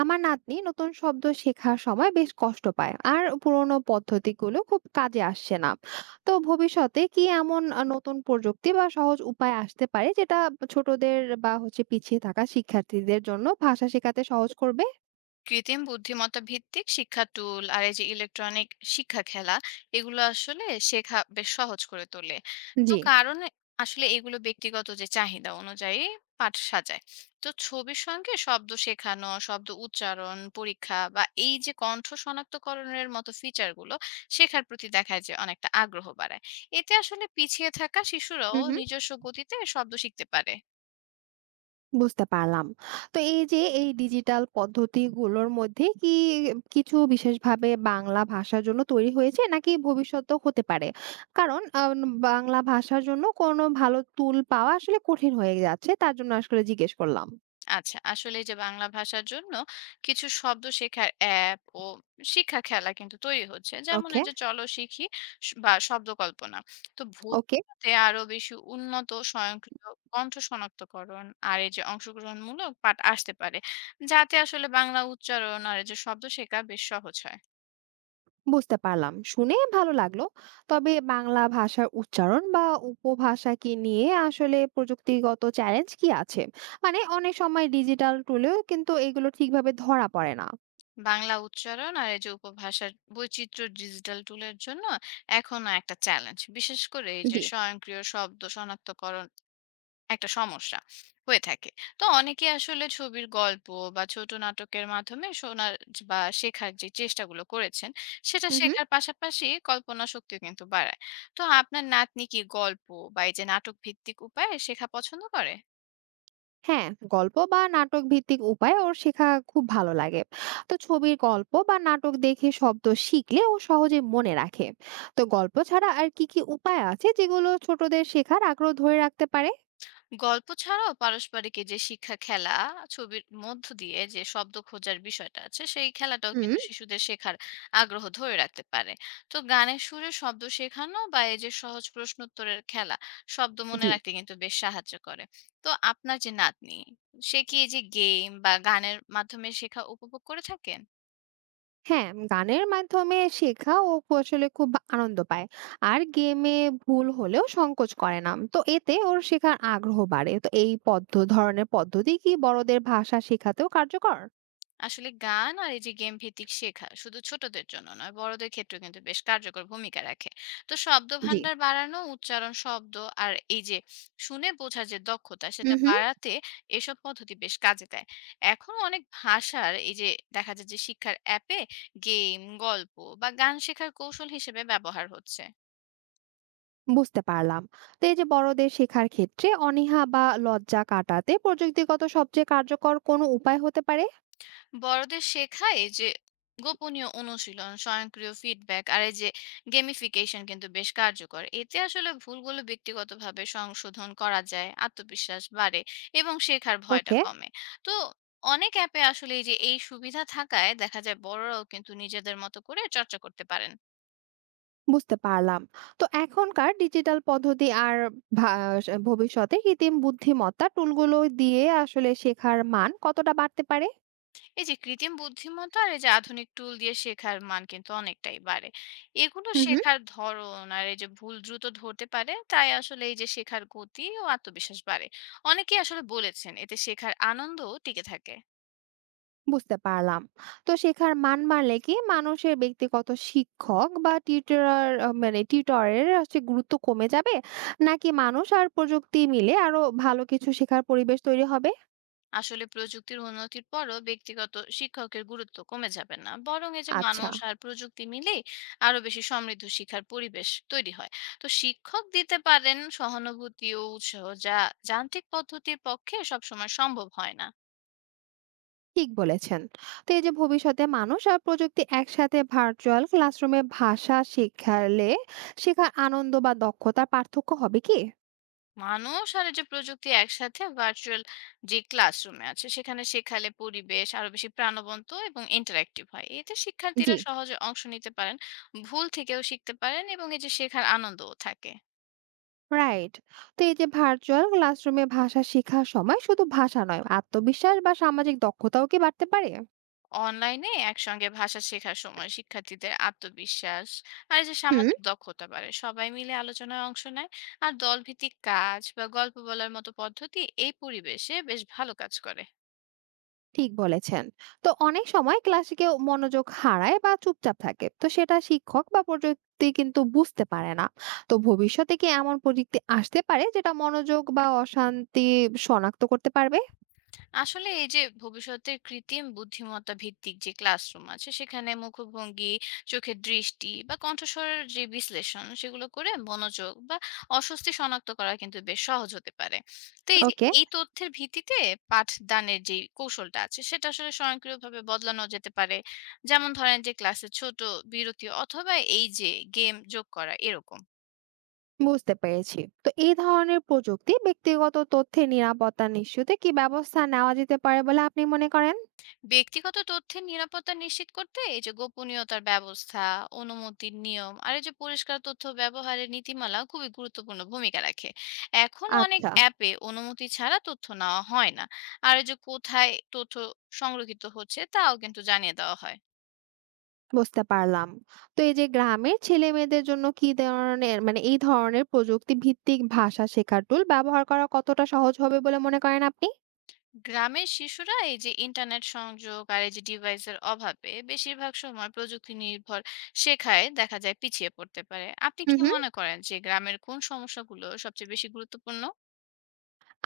আমার নাতনি নতুন শব্দ শেখার সময় বেশ কষ্ট পায় আর পুরোনো পদ্ধতিগুলো খুব কাজে আসছে না। তো ভবিষ্যতে কি এমন নতুন প্রযুক্তি বা সহজ উপায় আসতে পারে যেটা ছোটদের বা হচ্ছে পিছিয়ে থাকা শিক্ষার্থীদের জন্য ভাষা শেখাতে সহজ করবে? কৃত্রিম বুদ্ধিমত্তা ভিত্তিক শিক্ষা টুল আর এই যে ইলেকট্রনিক শিক্ষা খেলা এগুলো আসলে শেখা বেশ সহজ করে তোলে। তো জি। কারণ আসলে এগুলো ব্যক্তিগত যে চাহিদা অনুযায়ী পাঠ সাজায়। তো ছবির সঙ্গে শব্দ শেখানো, শব্দ উচ্চারণ পরীক্ষা বা এই যে কণ্ঠ শনাক্তকরণের মতো ফিচারগুলো শেখার প্রতি দেখায় যে অনেকটা আগ্রহ বাড়ায়। এতে আসলে পিছিয়ে থাকা শিশুরাও হুম হুম। নিজস্ব গতিতে শব্দ শিখতে পারে। বুঝতে পারলাম। তো এই যে এই ডিজিটাল পদ্ধতিগুলোর মধ্যে কি কিছু বিশেষভাবে বাংলা ভাষার জন্য তৈরি হয়েছে নাকি ভবিষ্যতেও হতে পারে? কারণ বাংলা ভাষার জন্য কোনো ভালো টুল পাওয়া আসলে কঠিন হয়ে যাচ্ছে। তার জন্য আসলে জিজ্ঞেস করলাম। আচ্ছা, আসলে এই যে বাংলা ভাষার জন্য কিছু শব্দ শেখার অ্যাপ ও শিক্ষা খেলা কিন্তু তৈরি হচ্ছে, যেমন এই ওকে, যে চলো শিখি, বা শব্দ কল্পনা। তো ওকে। ভবিষ্যতে আরো বেশি উন্নত স্বয়ংক্রিয় কণ্ঠ শনাক্তকরণ আর এই যে অংশগ্রহণমূলক পাঠ আসতে পারে, যাতে আসলে বাংলা উচ্চারণ আর এই যে শব্দ শেখা বেশ সহজ হয়। বুঝতে পারলাম। শুনে ভালো লাগলো। তবে বাংলা ভাষার উচ্চারণ বা উপভাষাকে নিয়ে আসলে প্রযুক্তিগত চ্যালেঞ্জ কি আছে? মানে অনেক সময় ডিজিটাল টুলেও কিন্তু এগুলো ঠিকভাবে ধরা পড়ে না। বাংলা উচ্চারণ আর এই যে উপভাষার বৈচিত্র্য ডিজিটাল টুলের জন্য এখনো একটা চ্যালেঞ্জ, বিশেষ করে এই যে জি। স্বয়ংক্রিয় শব্দ শনাক্তকরণ একটা সমস্যা হয়ে থাকে। তো অনেকে আসলে ছবির গল্প বা ছোট নাটকের মাধ্যমে শোনার বা শেখার যে চেষ্টাগুলো করেছেন, সেটা হুম হুম। শেখার পাশাপাশি কল্পনা শক্তিও কিন্তু বাড়ায়। তো আপনার নাতনি কি গল্প বা এই যে নাটক ভিত্তিক উপায়ে শেখা পছন্দ করে? হ্যাঁ, গল্প বা নাটক ভিত্তিক উপায়ে ওর শেখা খুব ভালো লাগে। তো ছবির গল্প বা নাটক দেখে শব্দ শিখলে ও সহজে মনে রাখে। তো গল্প ছাড়া আর কি কি উপায় আছে যেগুলো ছোটদের শেখার আগ্রহ ধরে রাখতে পারে? গল্প ছাড়াও পারস্পরিক এই যে শিক্ষা খেলা, ছবির মধ্য দিয়ে যে শব্দ খোঁজার বিষয়টা আছে সেই খেলাটাও হুম। কিন্তু শিশুদের শেখার আগ্রহ ধরে রাখতে পারে। তো গানের সুরে শব্দ শেখানো বা এই যে সহজ প্রশ্ন উত্তরের খেলা শব্দ মনে জি। রাখতে কিন্তু বেশ সাহায্য করে। তো আপনার যে নাতনি, সে কি এই যে গেম বা গানের মাধ্যমে শেখা উপভোগ করে থাকে? হ্যাঁ, গানের মাধ্যমে শেখা ও কৌশলে খুব আনন্দ পায়। আর গেমে ভুল হলেও সংকোচ করে না। তো এতে ওর শেখার আগ্রহ বাড়ে। তো এই ধরনের পদ্ধতি কি বড়দের ভাষা শেখাতেও কার্যকর? আসলে গান আর এই যে গেম ভিত্তিক শেখা শুধু ছোটদের জন্য নয়, বড়দের ক্ষেত্রে কিন্তু বেশ কার্যকর ভূমিকা রাখে। তো শব্দ জি। ভান্ডার বাড়ানো, উচ্চারণ, শব্দ আর এই যে শুনে বোঝার যে দক্ষতা, সেটা হুম হুম। বাড়াতে এসব পদ্ধতি বেশ কাজে দেয়। এখন অনেক ভাষার এই যে দেখা যায় যে শিক্ষার অ্যাপে গেম, গল্প বা গান শেখার কৌশল হিসেবে ব্যবহার হচ্ছে। বুঝতে পারলাম। তো এই যে বড়দের শেখার ক্ষেত্রে অনীহা বা লজ্জা কাটাতে প্রযুক্তিগত সবচেয়ে কার্যকর কোনো উপায় হতে পারে? বড়দের শেখায় যে গোপনীয় অনুশীলন, স্বয়ংক্রিয় ফিডব্যাক আর এই যে গেমিফিকেশন কিন্তু বেশ কার্যকর। এতে আসলে ভুলগুলো ব্যক্তিগতভাবে সংশোধন করা যায়, আত্মবিশ্বাস বাড়ে এবং শেখার ভয়টা ওকে। কমে। তো অনেক অ্যাপে আসলে এই সুবিধা থাকায় দেখা যায় বড়রাও কিন্তু নিজেদের মতো করে চর্চা করতে পারেন। বুঝতে পারলাম। তো এখনকার ডিজিটাল পদ্ধতি আর ভা- ভবিষ্যতে কৃত্রিম বুদ্ধিমত্তা টুলগুলো দিয়ে আসলে শেখার মান কতটা বাড়তে পারে? এই যে কৃত্রিম বুদ্ধিমত্তা আর এই যে আধুনিক টুল দিয়ে শেখার মান কিন্তু অনেকটাই বাড়ে। এগুলো হুম হুম। শেখার ধরন আর এই যে ভুল দ্রুত ধরতে পারে, তাই আসলে এই যে শেখার গতি ও আত্মবিশ্বাস বাড়ে। অনেকেই আসলে বলেছেন এতে শেখার আনন্দও টিকে থাকে। বুঝতে পারলাম। তো শেখার মান বাড়লে কি মানুষের ব্যক্তিগত শিক্ষক বা টিউটরার আ মানে টিউটরের হচ্ছে গুরুত্ব কমে যাবে? নাকি মানুষ আর প্রযুক্তি মিলে আরো ভালো কিছু শেখার পরিবেশ তৈরি হবে? আসলে প্রযুক্তির উন্নতির পরও ব্যক্তিগত শিক্ষকের গুরুত্ব কমে যাবে না, বরং এই যে আচ্ছা। মানুষ আর প্রযুক্তি মিলে আরো বেশি সমৃদ্ধ শিক্ষার পরিবেশ তৈরি হয়। তো শিক্ষক দিতে পারেন সহানুভূতি ও উৎসাহ, যা যান্ত্রিক পদ্ধতির পক্ষে সবসময় সম্ভব হয় না। ঠিক বলেছেন। তো এই যে ভবিষ্যতে মানুষ আর প্রযুক্তি একসাথে ভার্চুয়াল ক্লাসরুমে ভাষা শেখালে শেখার আনন্দ বা দক্ষতার পার্থক্য হবে কি? মানুষ আর এই যে প্রযুক্তি একসাথে ভার্চুয়াল যে ক্লাসরুমে আছে সেখানে শেখালে পরিবেশ আরো বেশি প্রাণবন্ত এবং ইন্টারেক্টিভ হয়, এতে শিক্ষার্থীরা জি। সহজে অংশ নিতে পারেন, ভুল থেকেও শিখতে পারেন এবং এই যে শেখার আনন্দও থাকে। রাইট। তো এই যে ভার্চুয়াল ক্লাসরুমে ভাষা শেখার সময় শুধু ভাষা নয় আত্মবিশ্বাস বা সামাজিক দক্ষতাও কি বাড়তে পারে? অনলাইনে একসঙ্গে ভাষা শেখার সময় শিক্ষার্থীদের আত্মবিশ্বাস আর এই যে হুম। সামাজিক দক্ষতা বাড়ে, সবাই মিলে আলোচনায় অংশ নেয়। আর দলভিত্তিক কাজ বা গল্প বলার মতো পদ্ধতি এই পরিবেশে বেশ ভালো কাজ করে। ঠিক বলেছেন। তো অনেক সময় ক্লাসে কেউ মনোযোগ হারায় বা চুপচাপ থাকে। তো সেটা শিক্ষক বা প্রযুক্তি কিন্তু বুঝতে পারে না। তো ভবিষ্যতে কি এমন প্রযুক্তি আসতে পারে যেটা মনোযোগ বা অশান্তি শনাক্ত করতে পারবে? আসলে এই যে ভবিষ্যতের কৃত্রিম বুদ্ধিমত্তা ভিত্তিক যে ক্লাসরুম আছে সেখানে মুখভঙ্গি, চোখের দৃষ্টি বা কণ্ঠস্বরের যে বিশ্লেষণ, সেগুলো করে মনোযোগ বা অস্বস্তি শনাক্ত করা কিন্তু বেশ সহজ হতে পারে। তো ওকে। এই তথ্যের ভিত্তিতে পাঠদানের যে কৌশলটা আছে সেটা আসলে স্বয়ংক্রিয়ভাবে বদলানো যেতে পারে, যেমন ধরেন যে ক্লাসে ছোট বিরতি অথবা এই যে গেম যোগ করা, এরকম। বুঝতে পেরেছি। তো এই ধরনের প্রযুক্তি ব্যক্তিগত তথ্যের নিরাপত্তা নিশ্চিতে কি ব্যবস্থা নেওয়া যেতে পারে বলে আপনি মনে করেন? ব্যক্তিগত তথ্যের নিরাপত্তা নিশ্চিত করতে এই যে গোপনীয়তার ব্যবস্থা, অনুমতির নিয়ম আর এই যে পরিষ্কার তথ্য ব্যবহারের নীতিমালা খুবই গুরুত্বপূর্ণ ভূমিকা রাখে। এখন অনেক আচ্ছা। অ্যাপে অনুমতি ছাড়া তথ্য নেওয়া হয় না, আর এই যে কোথায় তথ্য সংরক্ষিত হচ্ছে তাও কিন্তু জানিয়ে দেওয়া হয়। বুঝতে পারলাম। তো এই যে গ্রামের ছেলেমেয়েদের জন্য কি ধরনের মানে এই ধরনের প্রযুক্তি ভিত্তিক ভাষা শেখার টুল ব্যবহার করা কতটা সহজ হবে বলে মনে করেন আপনি? গ্রামের শিশুরা এই যে ইন্টারনেট সংযোগ আর এই যে ডিভাইসের অভাবে বেশিরভাগ সময় প্রযুক্তি নির্ভর শেখায় দেখা যায় পিছিয়ে পড়তে পারে। আপনি হুম, কি হুম। মনে করেন যে গ্রামের কোন সমস্যাগুলো সবচেয়ে বেশি গুরুত্বপূর্ণ?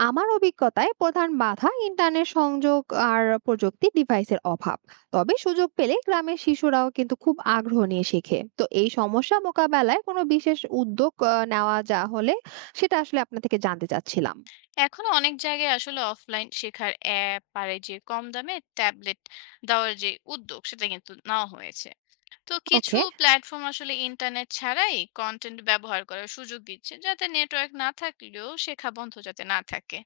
আমার অভিজ্ঞতায় প্রধান বাধা ইন্টারনেট সংযোগ আর প্রযুক্তি ডিভাইসের অভাব। তবে সুযোগ পেলে গ্রামের শিশুরাও কিন্তু খুব আগ্রহ নিয়ে শেখে। তো এই সমস্যা মোকাবেলায় কোনো বিশেষ উদ্যোগ নেওয়া যা হলে সেটা আসলে আপনার থেকে জানতে চাচ্ছিলাম। এখন অনেক জায়গায় আসলে অফলাইন শেখার অ্যাপ আর এই যে কম দামে ট্যাবলেট দেওয়ার যে উদ্যোগ, সেটা কিন্তু নেওয়া হয়েছে। তো কিছু ওকে। প্ল্যাটফর্ম আসলে ইন্টারনেট ছাড়াই কন্টেন্ট ব্যবহার করার সুযোগ দিচ্ছে, যাতে নেটওয়ার্ক না থাকলেও শেখা বন্ধ যাতে না থাকে।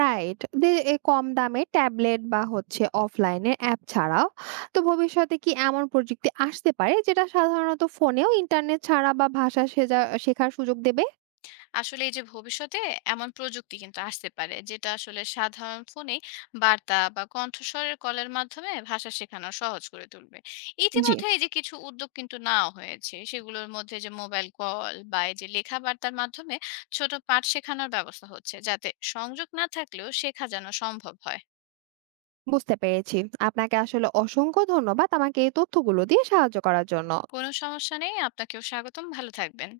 রাইট। দে এ কম দামে ট্যাবলেট বা হচ্ছে অফলাইনের অ্যাপ ছাড়াও তো ভবিষ্যতে কি এমন প্রযুক্তি আসতে পারে যেটা সাধারণত ফোনেও ইন্টারনেট ছাড়া বা ভাষা শেখার সুযোগ দেবে? আসলে এই যে ভবিষ্যতে এমন প্রযুক্তি কিন্তু আসতে পারে যেটা আসলে সাধারণ ফোনে বার্তা বা কণ্ঠস্বরের কলের মাধ্যমে ভাষা শেখানো সহজ করে তুলবে। জি। ইতিমধ্যে এই যে কিছু উদ্যোগ কিন্তু নেওয়া হয়েছে, সেগুলোর মধ্যে যে মোবাইল কল বা এই যে লেখা বার্তার মাধ্যমে ছোট পাঠ শেখানোর ব্যবস্থা হচ্ছে, যাতে সংযোগ না থাকলেও শেখা যেন সম্ভব হয়। বুঝতে পেরেছি। আপনাকে আসলে অসংখ্য ধন্যবাদ আমাকে এই তথ্যগুলো দিয়ে সাহায্য করার জন্য। কোনো সমস্যা নেই, আপনাকেও স্বাগতম। ভালো থাকবেন।